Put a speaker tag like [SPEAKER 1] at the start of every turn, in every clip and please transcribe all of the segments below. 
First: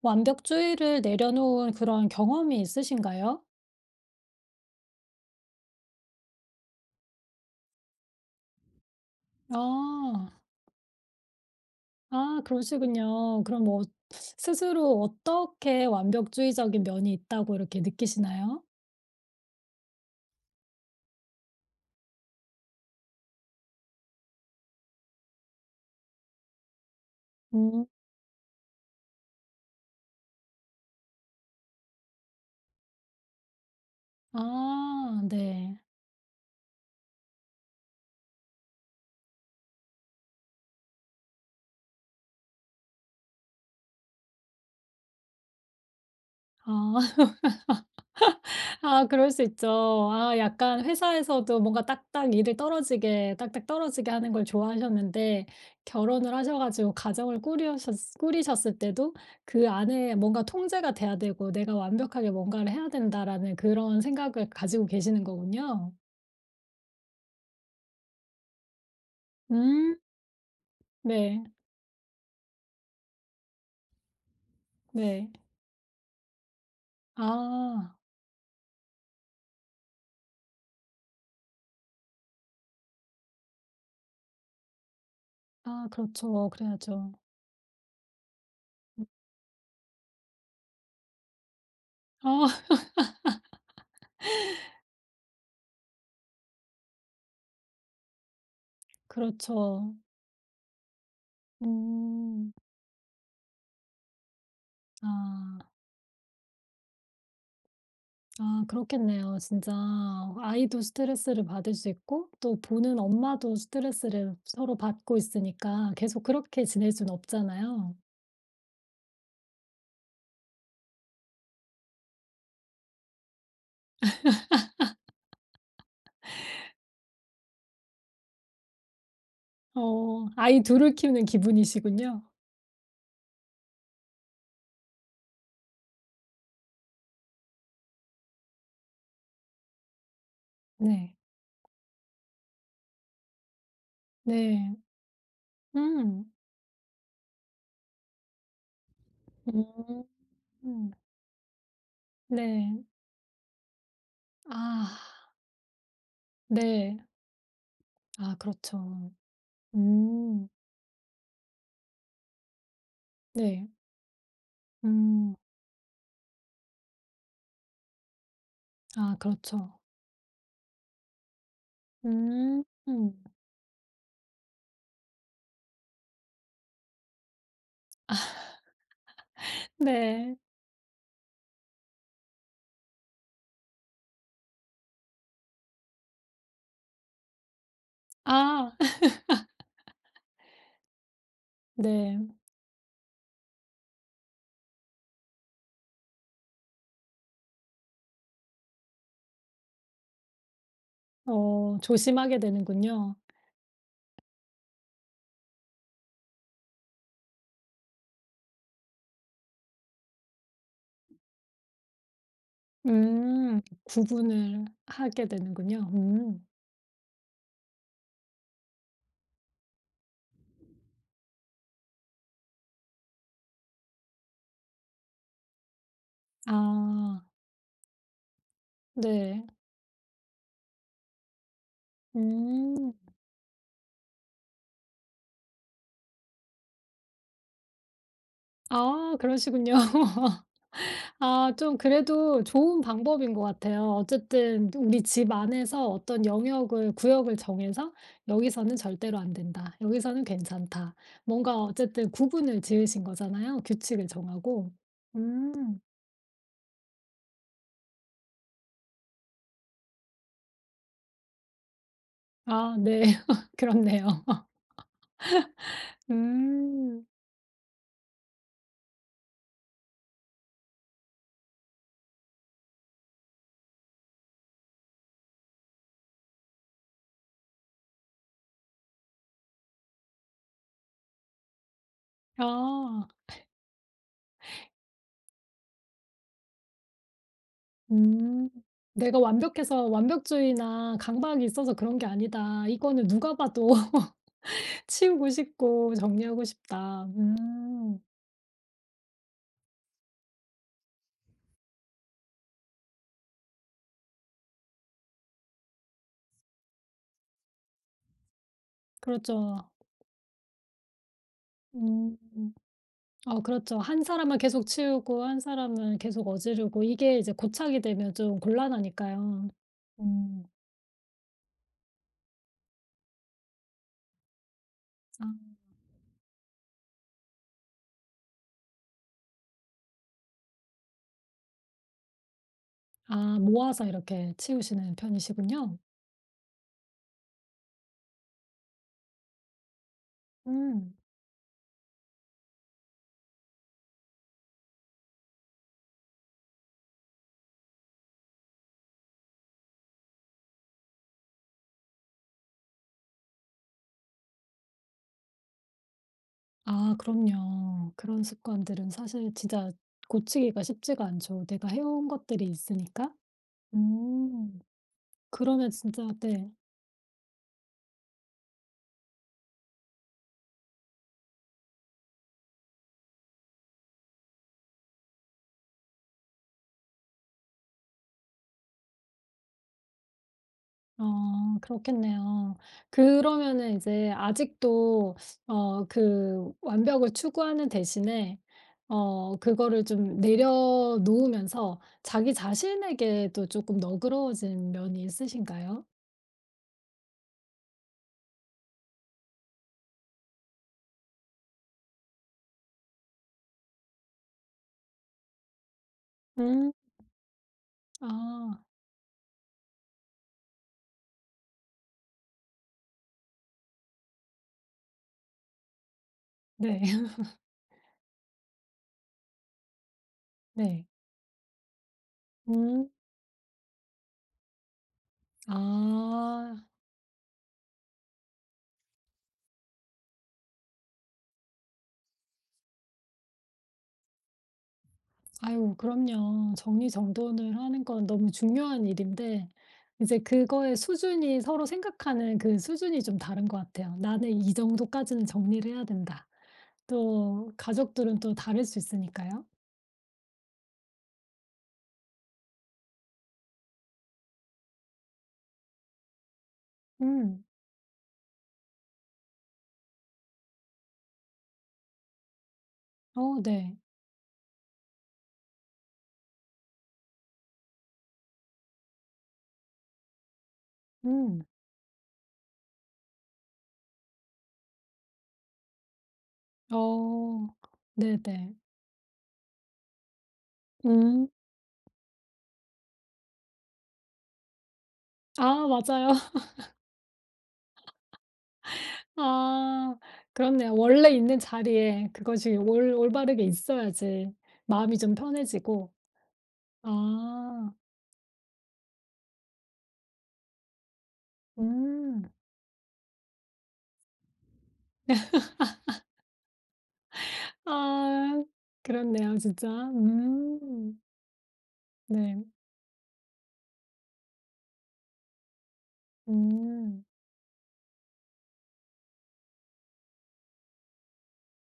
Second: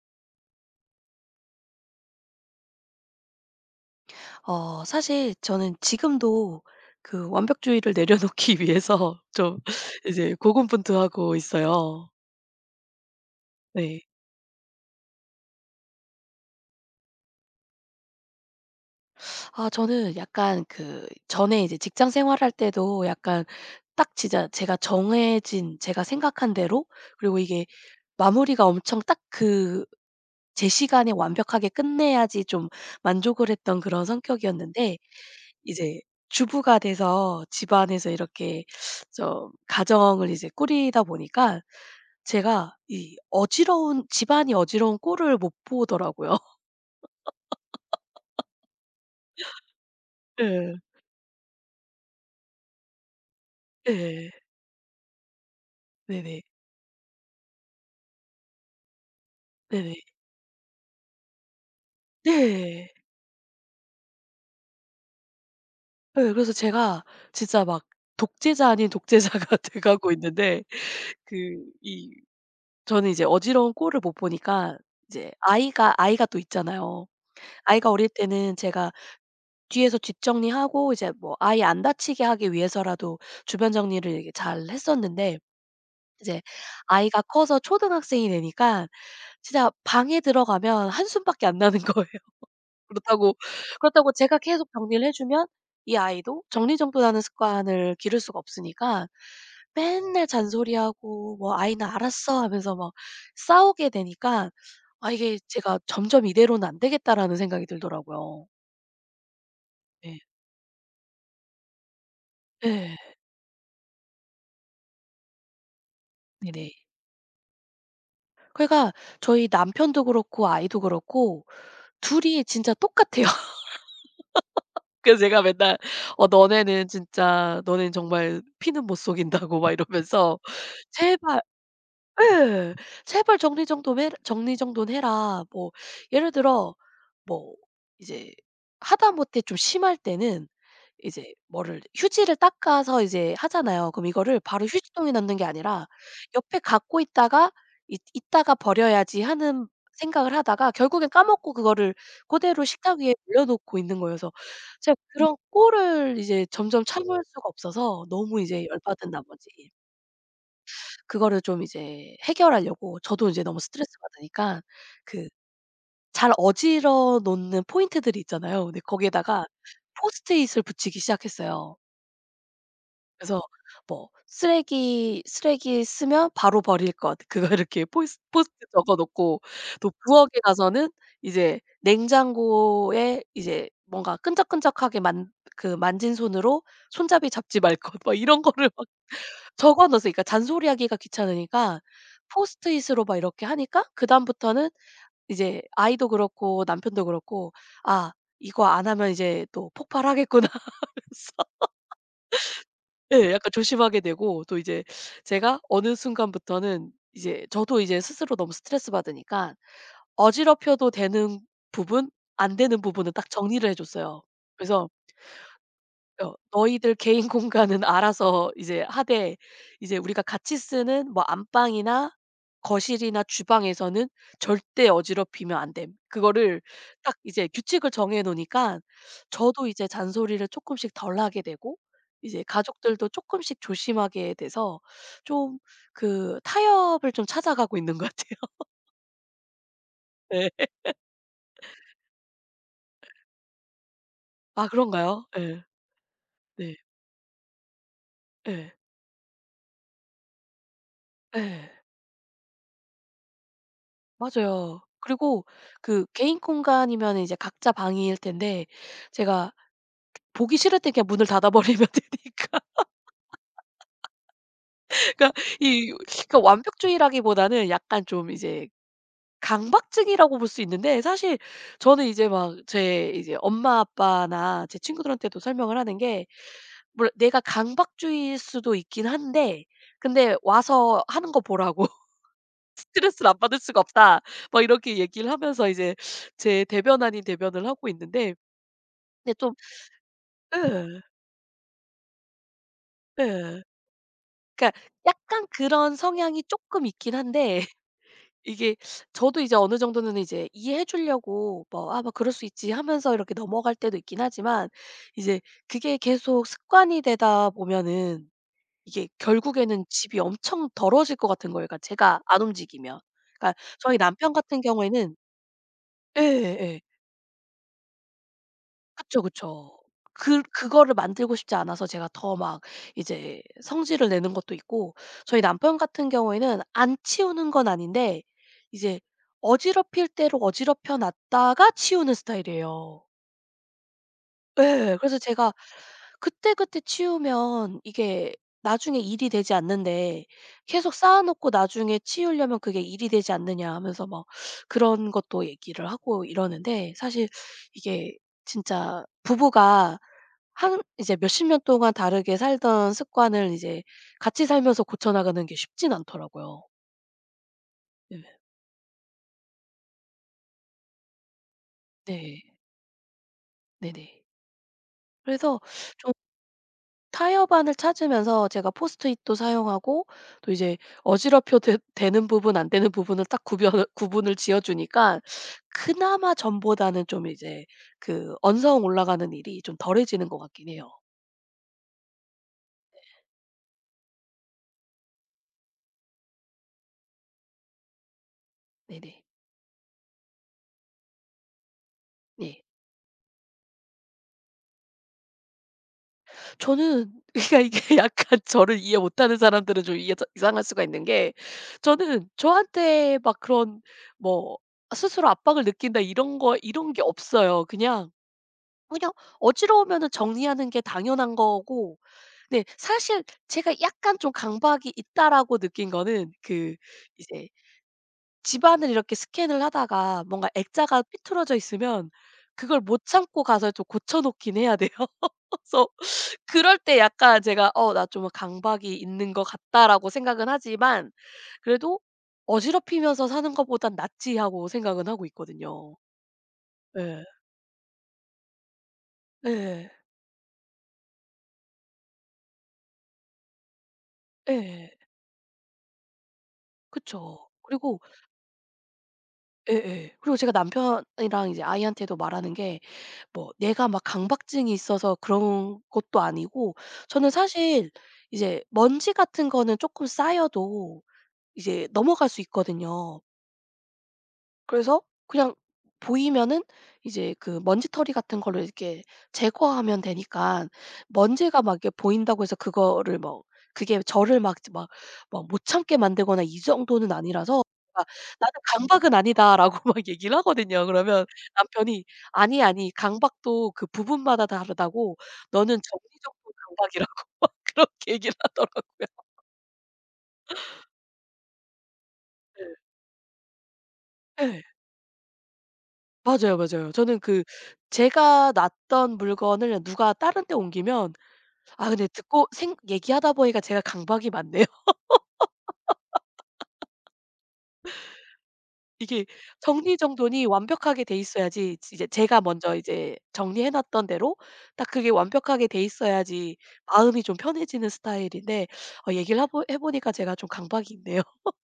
[SPEAKER 1] 완벽주의를 내려놓은 그런 경험이 있으신가요?
[SPEAKER 2] 어, 사실 저는 지금도 그 완벽주의를 내려놓기 위해서 좀
[SPEAKER 1] 아.
[SPEAKER 2] 이제 고군분투하고 있어요.
[SPEAKER 1] 아 그러시군요. 그럼 뭐
[SPEAKER 2] 네.
[SPEAKER 1] 스스로 어떻게 완벽주의적인 면이 있다고 이렇게 느끼시나요?
[SPEAKER 2] 아, 저는 약간 그 전에 이제 직장 생활할 때도 약간, 딱 진짜 제가 정해진 제가 생각한 대로, 그리고 이게
[SPEAKER 1] 음.
[SPEAKER 2] 마무리가 엄청 딱그 제 시간에 완벽하게 끝내야지 좀 만족을 했던 그런 성격이었는데,
[SPEAKER 1] 아 네.
[SPEAKER 2] 이제 주부가 돼서 집안에서 이렇게 좀 가정을 이제 꾸리다 보니까 제가 이 어지러운 집안이 어지러운 꼴을 못 보더라고요.
[SPEAKER 1] 아. 아 그럴 수 있죠. 아
[SPEAKER 2] 예.
[SPEAKER 1] 약간 회사에서도 뭔가 딱딱 일을 떨어지게 딱딱 떨어지게
[SPEAKER 2] 예.
[SPEAKER 1] 하는 걸 좋아하셨는데 결혼을
[SPEAKER 2] 네네.
[SPEAKER 1] 하셔 가지고 가정을 꾸리셨을 때도 그
[SPEAKER 2] 네네.
[SPEAKER 1] 안에 뭔가 통제가 돼야 되고 '내가 완벽하게 뭔가를 해야
[SPEAKER 2] 네.
[SPEAKER 1] 된다.'라는 그런 생각을 가지고 계시는 거군요.
[SPEAKER 2] 예, 그래서 제가 진짜 막 독재자 아닌 독재자가 돼
[SPEAKER 1] 음.
[SPEAKER 2] 가고 있는데,
[SPEAKER 1] 네.
[SPEAKER 2] 그 이 저는 이제 어지러운 꼴을 못 보니까 이제
[SPEAKER 1] 네.
[SPEAKER 2] 아이가 또 있잖아요. 아이가
[SPEAKER 1] 아.
[SPEAKER 2] 어릴 때는 제가 뒤에서 뒷정리하고 이제 뭐 아이 안 다치게 하기 위해서라도 주변 정리를 이렇게 잘 했었는데,
[SPEAKER 1] 아
[SPEAKER 2] 이제
[SPEAKER 1] 그렇죠. 그래야죠.
[SPEAKER 2] 아이가 커서 초등학생이 되니까 진짜 방에 들어가면 한숨밖에 안 나는 거예요.
[SPEAKER 1] 아
[SPEAKER 2] 그렇다고 그렇다고 제가 계속 정리를 해 주면 이 아이도 정리정돈하는 습관을 기를 수가 없으니까,
[SPEAKER 1] 그렇죠.
[SPEAKER 2] 맨날 잔소리하고 뭐 "아이는 알았어."
[SPEAKER 1] 음.
[SPEAKER 2] 하면서 막 싸우게 되니까, '아, 이게
[SPEAKER 1] 아.
[SPEAKER 2] 제가 점점 이대로는 안 되겠다.'라는 생각이 들더라고요.
[SPEAKER 1] 아 그렇겠네요. 진짜
[SPEAKER 2] 네.
[SPEAKER 1] 아이도 스트레스를 받을 수 있고 또
[SPEAKER 2] 네.
[SPEAKER 1] 보는 엄마도 스트레스를 서로 받고 있으니까 계속 그렇게
[SPEAKER 2] 네네.
[SPEAKER 1] 지낼 순 없잖아요.
[SPEAKER 2] 그러니까 저희 남편도 그렇고 아이도 그렇고 둘이 진짜 똑같아요. 그래서 제가 맨날 "어, 너네는 진짜 너네는 정말 피는 못 속인다."고 막
[SPEAKER 1] 어
[SPEAKER 2] 이러면서
[SPEAKER 1] 아이 둘을 키우는
[SPEAKER 2] "제발."
[SPEAKER 1] 기분이시군요.
[SPEAKER 2] 예. "제발 정리정돈 해라, 정리정돈 해라." 뭐, 예를 들어, 뭐 이제 하다못해 좀 심할 때는
[SPEAKER 1] 네.
[SPEAKER 2] 이제 뭐를 휴지를 닦아서 이제 하잖아요. 그럼 이거를 바로
[SPEAKER 1] 네.
[SPEAKER 2] 휴지통에 넣는 게 아니라
[SPEAKER 1] 음.
[SPEAKER 2] 옆에 갖고 있다가 이 '이따가 버려야지.' 하는
[SPEAKER 1] 음.
[SPEAKER 2] 생각을 하다가
[SPEAKER 1] 음.
[SPEAKER 2] 결국엔 까먹고 그거를 고대로
[SPEAKER 1] 네.
[SPEAKER 2] 식탁 위에 올려놓고 있는 거예요. 그래서 제가
[SPEAKER 1] 아
[SPEAKER 2] 그런 꼴을 이제 점점
[SPEAKER 1] 네.
[SPEAKER 2] 참을 수가 없어서,
[SPEAKER 1] 아
[SPEAKER 2] 너무 이제 열받은
[SPEAKER 1] 그렇죠.
[SPEAKER 2] 나머지
[SPEAKER 1] 음.
[SPEAKER 2] 그거를 좀 이제 해결하려고, 저도 이제 너무
[SPEAKER 1] 네.
[SPEAKER 2] 스트레스 받으니까, 그
[SPEAKER 1] 음.
[SPEAKER 2] 잘 어질러 놓는 포인트들이 있잖아요. 근데
[SPEAKER 1] 아
[SPEAKER 2] 거기에다가
[SPEAKER 1] 그렇죠.
[SPEAKER 2] 포스트잇을 붙이기 시작했어요.
[SPEAKER 1] 음. 음.
[SPEAKER 2] 그래서 뭐, 쓰레기 쓰면 바로 버릴 것, 그거 이렇게 포스트잇 적어 놓고, 또
[SPEAKER 1] 네.
[SPEAKER 2] 부엌에 가서는 이제 냉장고에 이제 뭔가 끈적끈적하게 만 그 만진 손으로 손잡이 잡지 말 것, 막 이런 거를
[SPEAKER 1] 아.
[SPEAKER 2] 막 적어 넣었어요. 그러니까 잔소리하기가 귀찮으니까
[SPEAKER 1] 네.
[SPEAKER 2] 포스트잇으로 막 이렇게 하니까, 그다음부터는 이제 아이도 그렇고 남편도 그렇고 '아, 이거 안 하면 이제 또 폭발하겠구나.'
[SPEAKER 1] 어 조심하게 되는군요.
[SPEAKER 2] 그래서 예, 약간 조심하게 되고, 또 이제 제가 어느 순간부터는 이제 저도 이제 스스로 너무 스트레스 받으니까 어지럽혀도 되는 부분 안 되는 부분은 딱
[SPEAKER 1] 음.
[SPEAKER 2] 정리를 해 줬어요.
[SPEAKER 1] 구분을
[SPEAKER 2] 그래서
[SPEAKER 1] 하게 되는군요. 음.
[SPEAKER 2] "너희들 개인 공간은 알아서 이제 하되, 이제 우리가 같이 쓰는 뭐 안방이나 거실이나 주방에서는 절대 어지럽히면 안 됨." 그거를 딱
[SPEAKER 1] 아
[SPEAKER 2] 이제 규칙을 정해 놓으니까,
[SPEAKER 1] 네.
[SPEAKER 2] 저도 이제 잔소리를 조금씩 덜 하게 되고, 이제
[SPEAKER 1] 음.
[SPEAKER 2] 가족들도 조금씩 조심하게 돼서 좀 그 타협을 좀 찾아가고 있는 것 같아요.
[SPEAKER 1] 아 그러시군요.
[SPEAKER 2] 네.
[SPEAKER 1] 아 좀 그래도 좋은 방법인 것 같아요.
[SPEAKER 2] 아,
[SPEAKER 1] 어쨌든 우리
[SPEAKER 2] 그런가요?
[SPEAKER 1] 집
[SPEAKER 2] 예.
[SPEAKER 1] 안에서 어떤
[SPEAKER 2] 네.
[SPEAKER 1] 영역을 구역을 정해서
[SPEAKER 2] 예.
[SPEAKER 1] '여기서는 절대로 안 된다. 여기서는 괜찮다.' 뭔가
[SPEAKER 2] 예.
[SPEAKER 1] 어쨌든 구분을 지으신 거잖아요, 규칙을 정하고.
[SPEAKER 2] 맞아요. 그리고
[SPEAKER 1] 음.
[SPEAKER 2] 그 개인 공간이면 이제 각자 방일 텐데, 제가 보기 싫을 때 그냥 문을 닫아 버리면 되니까.
[SPEAKER 1] 아 네. 그렇네요.
[SPEAKER 2] 그러니까 그러니까
[SPEAKER 1] 음.
[SPEAKER 2] 완벽주의라기보다는 약간 좀 이제 강박증이라고 볼 수 있는데, 사실 저는 이제 막 제 이제 엄마 아빠나 제 친구들한테도 설명을 하는 게, 물론 내가 강박주의일 수도 있긴 한데, 근데 와서 하는 거 보라고
[SPEAKER 1] 아.
[SPEAKER 2] 스트레스를 안 받을 수가 없다. 막 이렇게 얘기를 하면서 이제 제 대변 아닌 대변을 하고 있는데,
[SPEAKER 1] 음. '내가
[SPEAKER 2] 근데 좀,
[SPEAKER 1] 완벽해서 완벽주의나
[SPEAKER 2] 예.
[SPEAKER 1] 강박이 있어서 그런 게 아니다. 이거는 누가
[SPEAKER 2] 예.
[SPEAKER 1] 봐도
[SPEAKER 2] 그러니까
[SPEAKER 1] 치우고
[SPEAKER 2] 약간
[SPEAKER 1] 싶고
[SPEAKER 2] 그런 성향이
[SPEAKER 1] 정리하고
[SPEAKER 2] 쪼끔
[SPEAKER 1] 싶다.'
[SPEAKER 2] 있긴 한데,
[SPEAKER 1] 음.
[SPEAKER 2] 이게 저도 이제 어느 정도는 이제 이해해 주려고 뭐 '아, 뭐 그럴 수 있지.' 하면서 이렇게 넘어갈 때도 있긴 하지만, 이제 그게 계속 습관이 되다 보면은 이게
[SPEAKER 1] 그렇죠.
[SPEAKER 2] 결국에는 집이 엄청 더러워질 것 같은 거예요, 그러니까
[SPEAKER 1] 음.
[SPEAKER 2] 제가 안 움직이면.
[SPEAKER 1] 어
[SPEAKER 2] 그러니까
[SPEAKER 1] 그렇죠.
[SPEAKER 2] 저희
[SPEAKER 1] 한
[SPEAKER 2] 남편
[SPEAKER 1] 사람은
[SPEAKER 2] 같은
[SPEAKER 1] 계속
[SPEAKER 2] 경우에는,
[SPEAKER 1] 치우고 한 사람은 계속
[SPEAKER 2] 예예.
[SPEAKER 1] 어지르고 이게 이제 고착이 되면 좀
[SPEAKER 2] 그쵸,
[SPEAKER 1] 곤란하니까요.
[SPEAKER 2] 그쵸. 그
[SPEAKER 1] 음.
[SPEAKER 2] 그거를 만들고 싶지 않아서 제가 더 막 이제 성질을 내는 것도 있고, 저희
[SPEAKER 1] 아.
[SPEAKER 2] 남편 같은 경우에는 안 치우는 건 아닌데 이제 어지럽힐 대로 어지럽혀 놨다가 치우는 스타일이에요.
[SPEAKER 1] 아 모아서 이렇게 치우시는
[SPEAKER 2] 예. 그래서 제가
[SPEAKER 1] 편이시군요.
[SPEAKER 2] 그때그때 치우면 이게 나중에 일이 되지 않는데, 계속
[SPEAKER 1] 음.
[SPEAKER 2] 쌓아 놓고 나중에 치우려면 그게 일이 되지 않느냐 하면서 막 그런 것도 얘기를 하고 이러는데, 사실 이게 진짜 부부가 한 이제 몇십 년 동안 다르게 살던 습관을 이제 같이 살면서 고쳐 나가는 게 쉽진 않더라고요.
[SPEAKER 1] 아 그럼요. 그런 습관들은 사실 진짜 고치기가 쉽지가 않죠. 내가 해온
[SPEAKER 2] 네네. 네.
[SPEAKER 1] 것들이 있으니까.
[SPEAKER 2] 네네.
[SPEAKER 1] 음.
[SPEAKER 2] 그래서
[SPEAKER 1] 그러면 진짜
[SPEAKER 2] 좀
[SPEAKER 1] 네.
[SPEAKER 2] 타협안을 찾으면서 제가 포스트잇도 사용하고, 또 이제 어지럽혀 되 되는 부분 안 되는 부분을 딱 구별 구분을 지어 주니까 그나마 전보다는 좀 이제 그 언성 올라가는 일이 좀 덜해지는 것 같긴 해요.
[SPEAKER 1] 어 그렇겠네요. 그러면은 이제 아직도 어 그 완벽을 추구하는 대신에
[SPEAKER 2] 네네.
[SPEAKER 1] 어 그거를 좀 내려놓으면서 자기
[SPEAKER 2] 네.
[SPEAKER 1] 자신에게도 조금 너그러워진 면이 있으신가요?
[SPEAKER 2] 저는, 그러니까 이게 약간 저를 이해 못하는 사람들은 좀 이해 이상할 수가 있는 게, 저는 저한테 막 그런 뭐 스스로 압박을 느낀다, 이런 거
[SPEAKER 1] 음.
[SPEAKER 2] 이런 게 없어요. 그냥,
[SPEAKER 1] 아
[SPEAKER 2] 그냥 어지러우면은 정리하는 게 당연한 거고. 네, 사실 제가 약간 좀 '강박이 있다.'라고 느낀 거는, 그
[SPEAKER 1] 네.
[SPEAKER 2] 이제 집안을 이렇게 스캔을 하다가 뭔가
[SPEAKER 1] 네.
[SPEAKER 2] 액자가 삐뚤어져 있으면 그걸
[SPEAKER 1] 음.
[SPEAKER 2] 못 참고 가서 좀 고쳐 놓긴 해야 돼요. 그래서
[SPEAKER 1] 아.
[SPEAKER 2] 그럴 때 약간 제가 '어, 나 좀 강박이 있는 것 같다.'라고 생각은 하지만, 그래도 '어지럽히면서 사는 것보단 낫지.' 하고 생각은 하고
[SPEAKER 1] 아유
[SPEAKER 2] 있거든요.
[SPEAKER 1] 그럼요.
[SPEAKER 2] 예.
[SPEAKER 1] 정리정돈을 하는 건 너무 중요한 일인데
[SPEAKER 2] 예.
[SPEAKER 1] 이제 그거의 수준이 서로 생각하는 그 수준이 좀 다른 것 같아요. '나는 이
[SPEAKER 2] 예.
[SPEAKER 1] 정도까지는 정리를 해야 된다.'
[SPEAKER 2] 그쵸.
[SPEAKER 1] 또
[SPEAKER 2] 그리고
[SPEAKER 1] 가족들은 또 다를 수 있으니까요.
[SPEAKER 2] 예예. 그리고 제가 남편이랑 이제 아이한테도 말하는 게, 뭐 내가 막 강박증이 있어서 그런 것도 아니고, 저는
[SPEAKER 1] 음.
[SPEAKER 2] 사실 이제 먼지 같은 거는 쪼끔 쌓여도 이제 넘어갈 수 있거든요.
[SPEAKER 1] 어 네.
[SPEAKER 2] 그래서 그냥 보이면은 이제 그 먼지털이 같은 걸로 이렇게 제거하면 되니까,
[SPEAKER 1] 음.
[SPEAKER 2] 먼지가 막 이렇게 보인다고 해서 그거를 뭐, 그게 저를 막 못 참게 만들거나 이 정도는
[SPEAKER 1] 어.
[SPEAKER 2] 아니라서, 아, "나는
[SPEAKER 1] 네네.
[SPEAKER 2] 강박은 아니다."라고 막 얘기를 하거든요. 그러면
[SPEAKER 1] 음.
[SPEAKER 2] 남편이 "아니, 아니. 강박도 그 부분마다 다르다고,
[SPEAKER 1] 아
[SPEAKER 2] 너는
[SPEAKER 1] 맞아요.
[SPEAKER 2] 정리적인 강박이라고." 막 그렇게 얘기를 하더라고요.
[SPEAKER 1] 아 그렇네요. 원래 있는 자리에 그것이 올 올바르게 있어야지
[SPEAKER 2] 예.
[SPEAKER 1] 마음이 좀 편해지고.
[SPEAKER 2] 맞아요, 맞아요. 저는 그
[SPEAKER 1] 아.
[SPEAKER 2] 제가 놨던 물건을 누가 다른 데 옮기면, 아, 근데
[SPEAKER 1] 음.
[SPEAKER 2] 듣고 생 얘기하다 보니까 제가 강박이 많네요.
[SPEAKER 1] 아
[SPEAKER 2] 이게
[SPEAKER 1] 그렇네요 진짜.
[SPEAKER 2] 정리정돈이
[SPEAKER 1] 음.
[SPEAKER 2] 완벽하게 돼 있어야지, 이제 제가
[SPEAKER 1] 네.
[SPEAKER 2] 먼저 이제 정리해 놨던 대로 딱 그게 완벽하게 돼 있어야지
[SPEAKER 1] 음.
[SPEAKER 2] 마음이 좀 편해지는 스타일인데, 어 얘기를 하보 해 보니까 제가 좀 강박이 있네요.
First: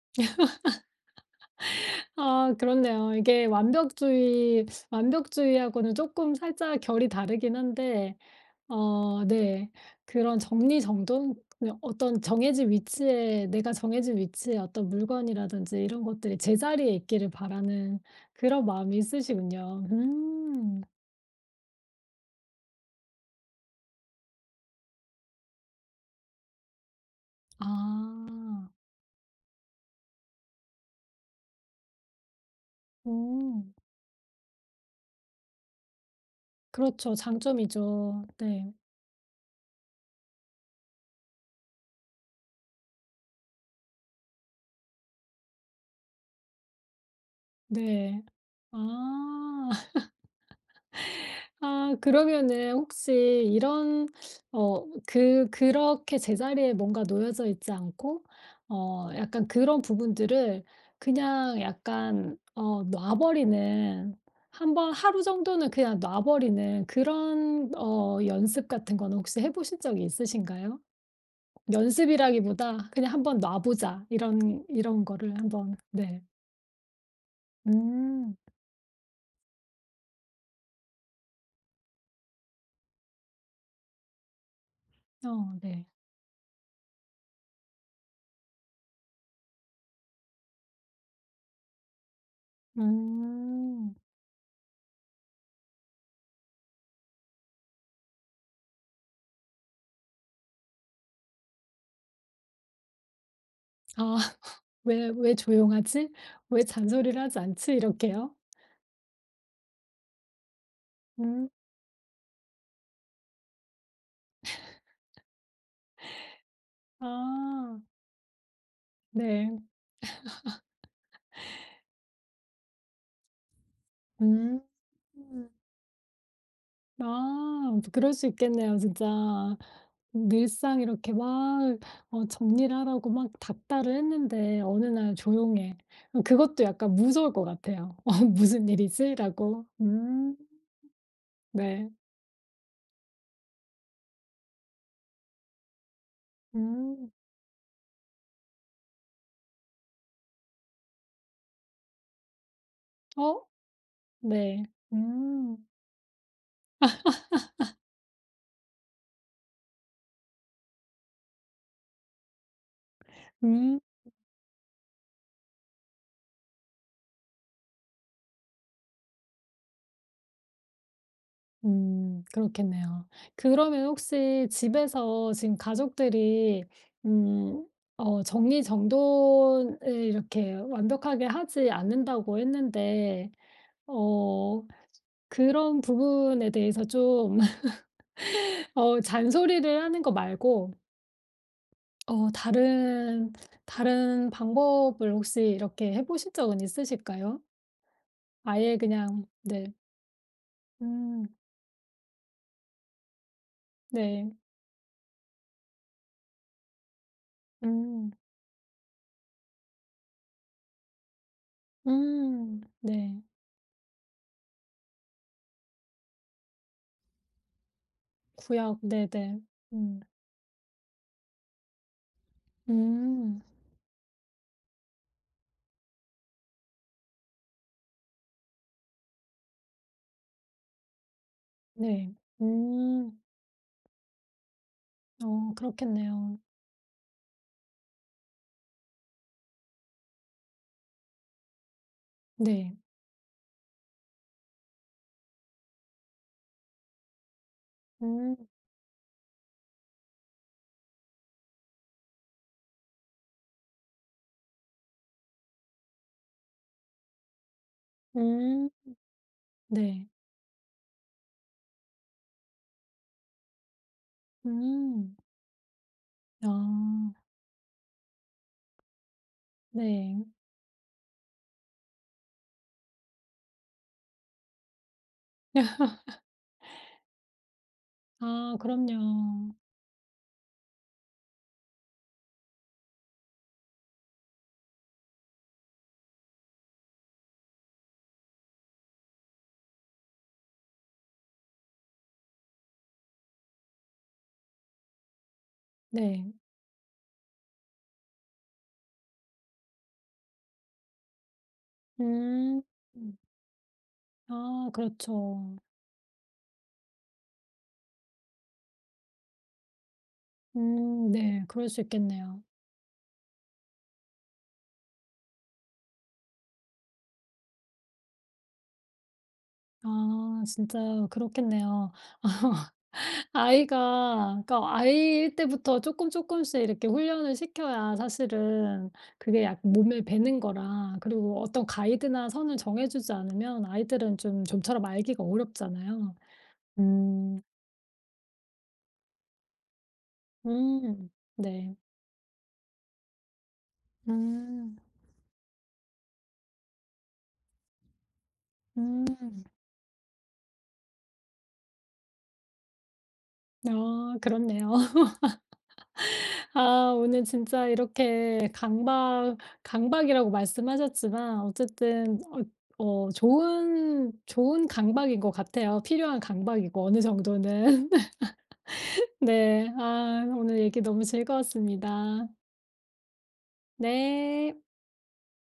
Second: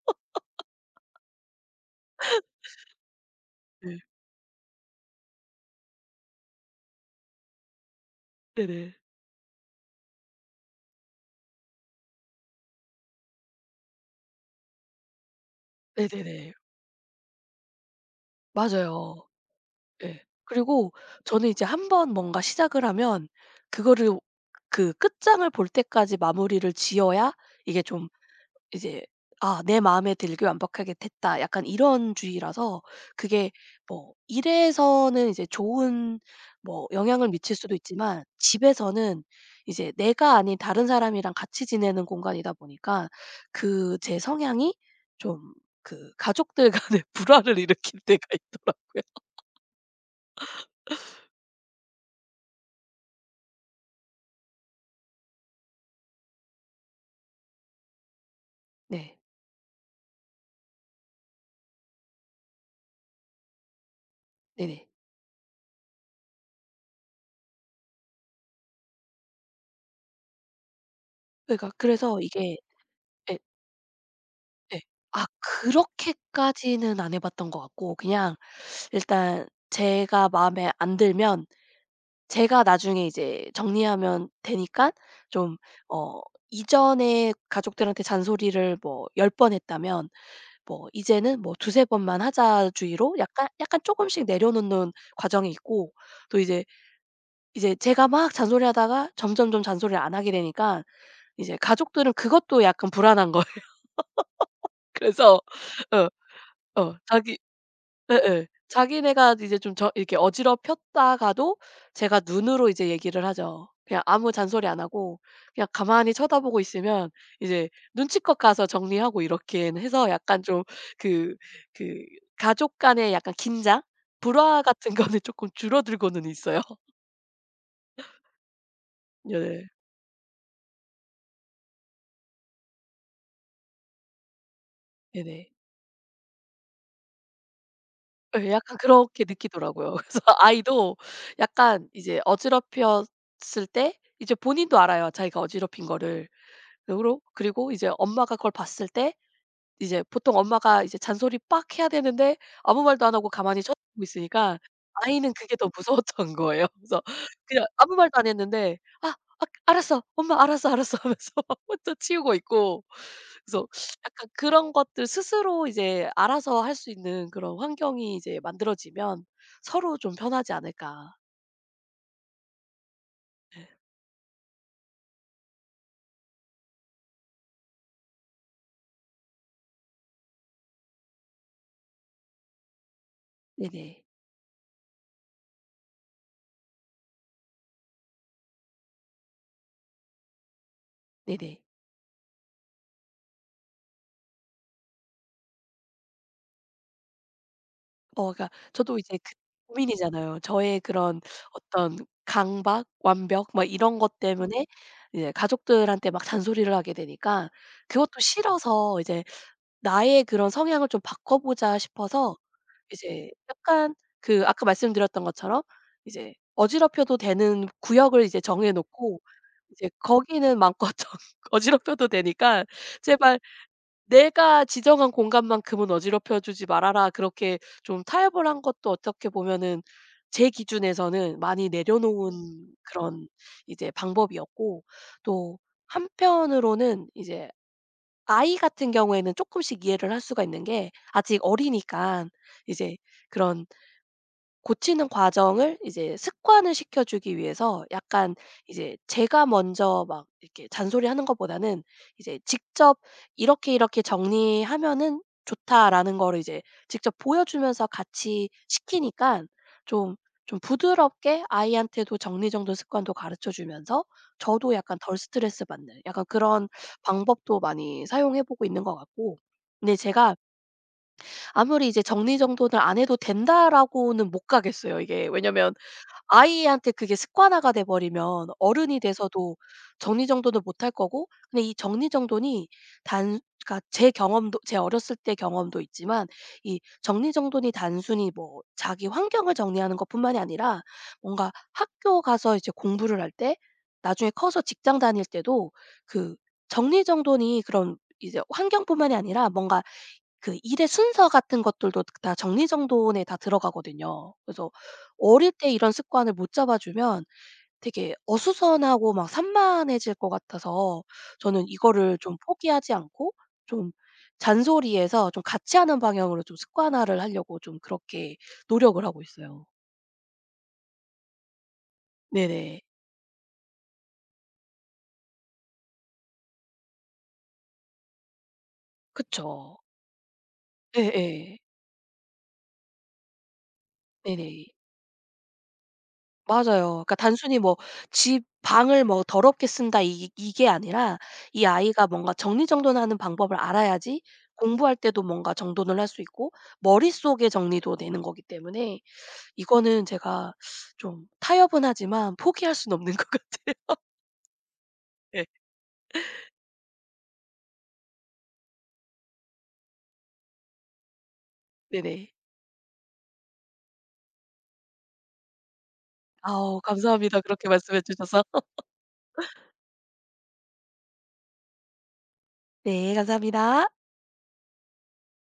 [SPEAKER 1] 아 그렇네요. 이게
[SPEAKER 2] 네.
[SPEAKER 1] 완벽주의하고는 조금 살짝 결이 다르긴 한데
[SPEAKER 2] 네네.
[SPEAKER 1] 어 네 그런 정리정돈 그냥 어떤 정해진 위치에 내가 정해진 위치에 어떤 물건이라든지 이런 것들이
[SPEAKER 2] 네네네.
[SPEAKER 1] 제자리에 있기를 바라는 그런 마음이
[SPEAKER 2] 맞아요.
[SPEAKER 1] 있으시군요.
[SPEAKER 2] 예.
[SPEAKER 1] 음.
[SPEAKER 2] 그리고 저는 이제 한 번 뭔가 시작을 하면 그거를 그 끝장을 볼 때까지 마무리를 지어야 이게 좀
[SPEAKER 1] 아.
[SPEAKER 2] 이제 '아, 내 마음에 들게 완벽하게 됐다.' 약간 이런 주의라서, 그게
[SPEAKER 1] 음.
[SPEAKER 2] 뭐 일에서는 이제 좋은 뭐
[SPEAKER 1] 그렇죠.
[SPEAKER 2] 영향을 미칠 수도 있지만,
[SPEAKER 1] 장점이죠. 네.
[SPEAKER 2] 집에서는 이제 내가 아닌 다른 사람이랑 같이 지내는 공간이다 보니까 그 제 성향이 좀 그 가족들 간의 불화를 일으킬 때가
[SPEAKER 1] 네.
[SPEAKER 2] 있더라고요.
[SPEAKER 1] 아. 아 그러면은 혹시 이런 어 그 그렇게 제자리에 뭔가 놓여져 있지 않고 어
[SPEAKER 2] 네.
[SPEAKER 1] 약간 그런 부분들을 그냥 약간 어 놔 버리는 한
[SPEAKER 2] 네네.
[SPEAKER 1] 번 하루 정도는 그냥 놔 버리는 그런 어 연습 같은 거는 혹시 해 보신 적이 있으신가요?
[SPEAKER 2] 그러니까 그래서 이게,
[SPEAKER 1] 연습이라기보다 그냥
[SPEAKER 2] 예.
[SPEAKER 1] '한번 놔 보자.' 이런
[SPEAKER 2] 예.
[SPEAKER 1] 이런
[SPEAKER 2] 아,
[SPEAKER 1] 거를 한번 네.
[SPEAKER 2] 그렇게까지는 안 해 봤던 것 같고, 그냥
[SPEAKER 1] 음.
[SPEAKER 2] 일단 제가 마음에 안 들면 제가 나중에 이제 정리하면 되니까 좀,
[SPEAKER 1] 어 네.
[SPEAKER 2] 어 이전에 가족들한테 잔소리를 뭐 10번 했다면 뭐 이제는 뭐 두세 번만 하자 주의로, 약간 약간
[SPEAKER 1] 음.
[SPEAKER 2] 쪼금씩 내려놓는 과정이 있고, 또 이제 제가 막 잔소리하다가 점점점 잔소리를 안 하게 되니까 이제 가족들은 그것도 약간 불안한 거예요.
[SPEAKER 1] 아. '왜 왜
[SPEAKER 2] 그래서 어
[SPEAKER 1] 조용하지? 왜 잔소리를
[SPEAKER 2] 자기
[SPEAKER 1] 하지 않지?' 이렇게요?
[SPEAKER 2] 예예. 자기네가 이제 좀 저 이렇게
[SPEAKER 1] 음.
[SPEAKER 2] 어지럽혔다가도 제가 눈으로 이제 얘기를 하죠. 그냥 아무 잔소리 안 하고 그냥 가만히 쳐다보고 있으면 이제
[SPEAKER 1] 아.
[SPEAKER 2] 눈치껏 가서 정리하고
[SPEAKER 1] 네.
[SPEAKER 2] 이렇게 해서 약간 좀 그 그 가족 간의 약간 긴장? 불화
[SPEAKER 1] 음.
[SPEAKER 2] 같은 거는 쪼끔 줄어들고는 있어요.
[SPEAKER 1] 아. 뭐 그럴 수 있겠네요 진짜.
[SPEAKER 2] 네.
[SPEAKER 1] 늘상 이렇게 막 어 정리를 하라고 막 닥달을 했는데 어느 날
[SPEAKER 2] 네네.
[SPEAKER 1] 조용해. 어 그것도 약간 무서울 것 같아요. '어
[SPEAKER 2] 예,
[SPEAKER 1] 무슨
[SPEAKER 2] 약간
[SPEAKER 1] 일이지?'
[SPEAKER 2] 그렇게
[SPEAKER 1] 라고.
[SPEAKER 2] 느끼더라고요. 그래서
[SPEAKER 1] 음.
[SPEAKER 2] 아이도 약간
[SPEAKER 1] 네.
[SPEAKER 2] 이제 어지럽혔을 때 이제 본인도 알아요, 자기가 어지럽힌 거를.
[SPEAKER 1] 음.
[SPEAKER 2] 요러 그리고 이제 엄마가 그걸 봤을 때 이제 보통 엄마가 이제 잔소리 빡 해야 되는데 아무 말도 안 하고
[SPEAKER 1] 어?
[SPEAKER 2] 가만히 쳐다보고 있으니까
[SPEAKER 1] 네.
[SPEAKER 2] 아이는 그게
[SPEAKER 1] 음.
[SPEAKER 2] 더 무서웠던 거예요. 그래서 그냥 아무 말도 안 했는데 "아, 아, 알았어. 엄마 알았어, 알았어." 하면서 막 혼자 치우고 있고. 그래서
[SPEAKER 1] 음.
[SPEAKER 2] 약간 그런 것들 스스로 이제 알아서 할 수 있는 그런 환경이 이제 만들어지면 서로 좀 편하지 않을까.
[SPEAKER 1] 그렇겠네요. 그러면 혹시 집에서 지금 가족들이 음 어 정리정돈을 이렇게 완벽하게 하지 않는다고 했는데
[SPEAKER 2] 네네.
[SPEAKER 1] 어 그런 부분에 대해서 좀 어 잔소리를 하는 거 말고
[SPEAKER 2] 네네.
[SPEAKER 1] 어 다른, 다른 방법을 혹시 이렇게 해 보신 적은 있으실까요?
[SPEAKER 2] 어, 그러니까
[SPEAKER 1] 아예
[SPEAKER 2] 저도 이제
[SPEAKER 1] 그냥
[SPEAKER 2] 그
[SPEAKER 1] 네.
[SPEAKER 2] 고민이잖아요. 저의 그런
[SPEAKER 1] 음
[SPEAKER 2] 어떤 강박, 완벽, 막 이런 것
[SPEAKER 1] 네.
[SPEAKER 2] 때문에 이제 가족들한테 막 잔소리를 하게 되니까, 그것도
[SPEAKER 1] 음.
[SPEAKER 2] 싫어서 이제 나의 그런 성향을 좀 바꿔 보자 싶어서,
[SPEAKER 1] 음. 네.
[SPEAKER 2] 이제 약간 그 아까 말씀드렸던 것처럼 이제 어지럽혀도 되는 구역을 이제 정해
[SPEAKER 1] 구약
[SPEAKER 2] 놓고
[SPEAKER 1] 네네.
[SPEAKER 2] 이제
[SPEAKER 1] 음.
[SPEAKER 2] 거기는 마음껏 정 어지럽혀도 되니까 제발
[SPEAKER 1] 음.
[SPEAKER 2] '내가 지정한 공간만큼은 어지럽혀 주지 말아라.' 그렇게 좀 타협을 한 것도 어떻게 보면은 제 기준에서는 많이
[SPEAKER 1] 네.
[SPEAKER 2] 내려놓은
[SPEAKER 1] 음.
[SPEAKER 2] 그런 이제 방법이었고,
[SPEAKER 1] 어
[SPEAKER 2] 또
[SPEAKER 1] 그렇겠네요.
[SPEAKER 2] 한편으로는 이제 아이 같은 경우에는 조금씩 이해를 할 수가 있는 게 아직 어리니까
[SPEAKER 1] 네.
[SPEAKER 2] 이제 그런 고치는 과정을 이제 습관을 시켜 주기 위해서 약간
[SPEAKER 1] 음.
[SPEAKER 2] 이제 제가 먼저 막 이렇게 잔소리하는 것보다는 이제 직접 "이렇게, 이렇게 정리하면은 좋다."라는 거를 이제 직접 보여 주면서 같이
[SPEAKER 1] 음.
[SPEAKER 2] 시키니까,
[SPEAKER 1] 네.
[SPEAKER 2] 좀 좀 부드럽게 아이한테도 정리정돈 습관도 가르쳐 주면서 저도 약간 덜
[SPEAKER 1] 음.
[SPEAKER 2] 스트레스 받는 약간
[SPEAKER 1] 아
[SPEAKER 2] 그런 방법도 많이 사용해 보고 있는 것 같고, 근데
[SPEAKER 1] 네.
[SPEAKER 2] 제가 아무리 이제 '정리정돈을 안 해도 된다.'라고는 못 가겠어요 이게. 왜냐면 아이한테 그게 습관화가 돼 버리면
[SPEAKER 1] 아
[SPEAKER 2] 어른이
[SPEAKER 1] 그럼요.
[SPEAKER 2] 돼서도 정리정돈을 못할 거고, 근데 이 정리정돈이 단 그러니까 제 경험도 제 어렸을 때 경험도 있지만 이 정리정돈이 단순히 뭐 자기 환경을 정리하는 것뿐만이 아니라 뭔가 학교 가서 이제 공부를 할 때, 나중에 커서 직장 다닐 때도,
[SPEAKER 1] 네.
[SPEAKER 2] 그 정리정돈이 그런 이제 환경뿐만이 아니라 뭔가 그 일의 순서 같은 것들도 다
[SPEAKER 1] 음. 음.
[SPEAKER 2] 정리정돈에 다 들어가거든요. 그래서
[SPEAKER 1] 아
[SPEAKER 2] 어릴
[SPEAKER 1] 그렇죠.
[SPEAKER 2] 때 이런 습관을 못 잡아주면 되게 어수선하고 막 산만해질 것 같아서
[SPEAKER 1] 네.
[SPEAKER 2] 저는
[SPEAKER 1] 그럴 수
[SPEAKER 2] 이거를 좀
[SPEAKER 1] 있겠네요.
[SPEAKER 2] 포기하지 않고 좀 잔소리에서 좀 같이 하는 방향으로 좀 습관화를 하려고 좀 그렇게 노력을 하고 있어요.
[SPEAKER 1] 아 진짜 그렇겠네요.
[SPEAKER 2] 네네.
[SPEAKER 1] 아이가 그러니까 아이일 때부터 조금 조금씩 이렇게 훈련을 시켜야 사실은 그게 약
[SPEAKER 2] 그쵸.
[SPEAKER 1] 몸에 배는 거라 그리고
[SPEAKER 2] 예예.
[SPEAKER 1] 어떤 가이드나 선을 정해 주지 않으면 아이들은 좀
[SPEAKER 2] 네네.
[SPEAKER 1] 좀처럼 알기가 어렵잖아요.
[SPEAKER 2] 맞아요. 그러니까
[SPEAKER 1] 음.
[SPEAKER 2] 단순히 뭐 집 방을 뭐 더럽게 쓴다, 이 이게
[SPEAKER 1] 음.
[SPEAKER 2] 아니라 이
[SPEAKER 1] 네.
[SPEAKER 2] 아이가 뭔가 정리정돈하는 방법을 알아야지
[SPEAKER 1] 음.
[SPEAKER 2] 공부할 때도 뭔가 정돈을 할 수 있고 머릿속에 정리도 되는 거기 때문에
[SPEAKER 1] 음.
[SPEAKER 2] 이거는 제가 좀 타협은 하지만 포기할 수는 없는 것 같아요.
[SPEAKER 1] 아 그렇네요.
[SPEAKER 2] 네.
[SPEAKER 1] 아 오늘 진짜 이렇게 강박 강박이라고 말씀하셨지만 어쨌든
[SPEAKER 2] 네네.
[SPEAKER 1] 어 어 좋은 강박인 것 같아요. 필요한
[SPEAKER 2] 아우,
[SPEAKER 1] 강박이고 어느
[SPEAKER 2] 감사합니다. 그렇게
[SPEAKER 1] 정도는.
[SPEAKER 2] 말씀해 주셔서.
[SPEAKER 1] 네. 아 오늘 얘기 너무 즐거웠습니다.
[SPEAKER 2] 네, 감사합니다.
[SPEAKER 1] 네.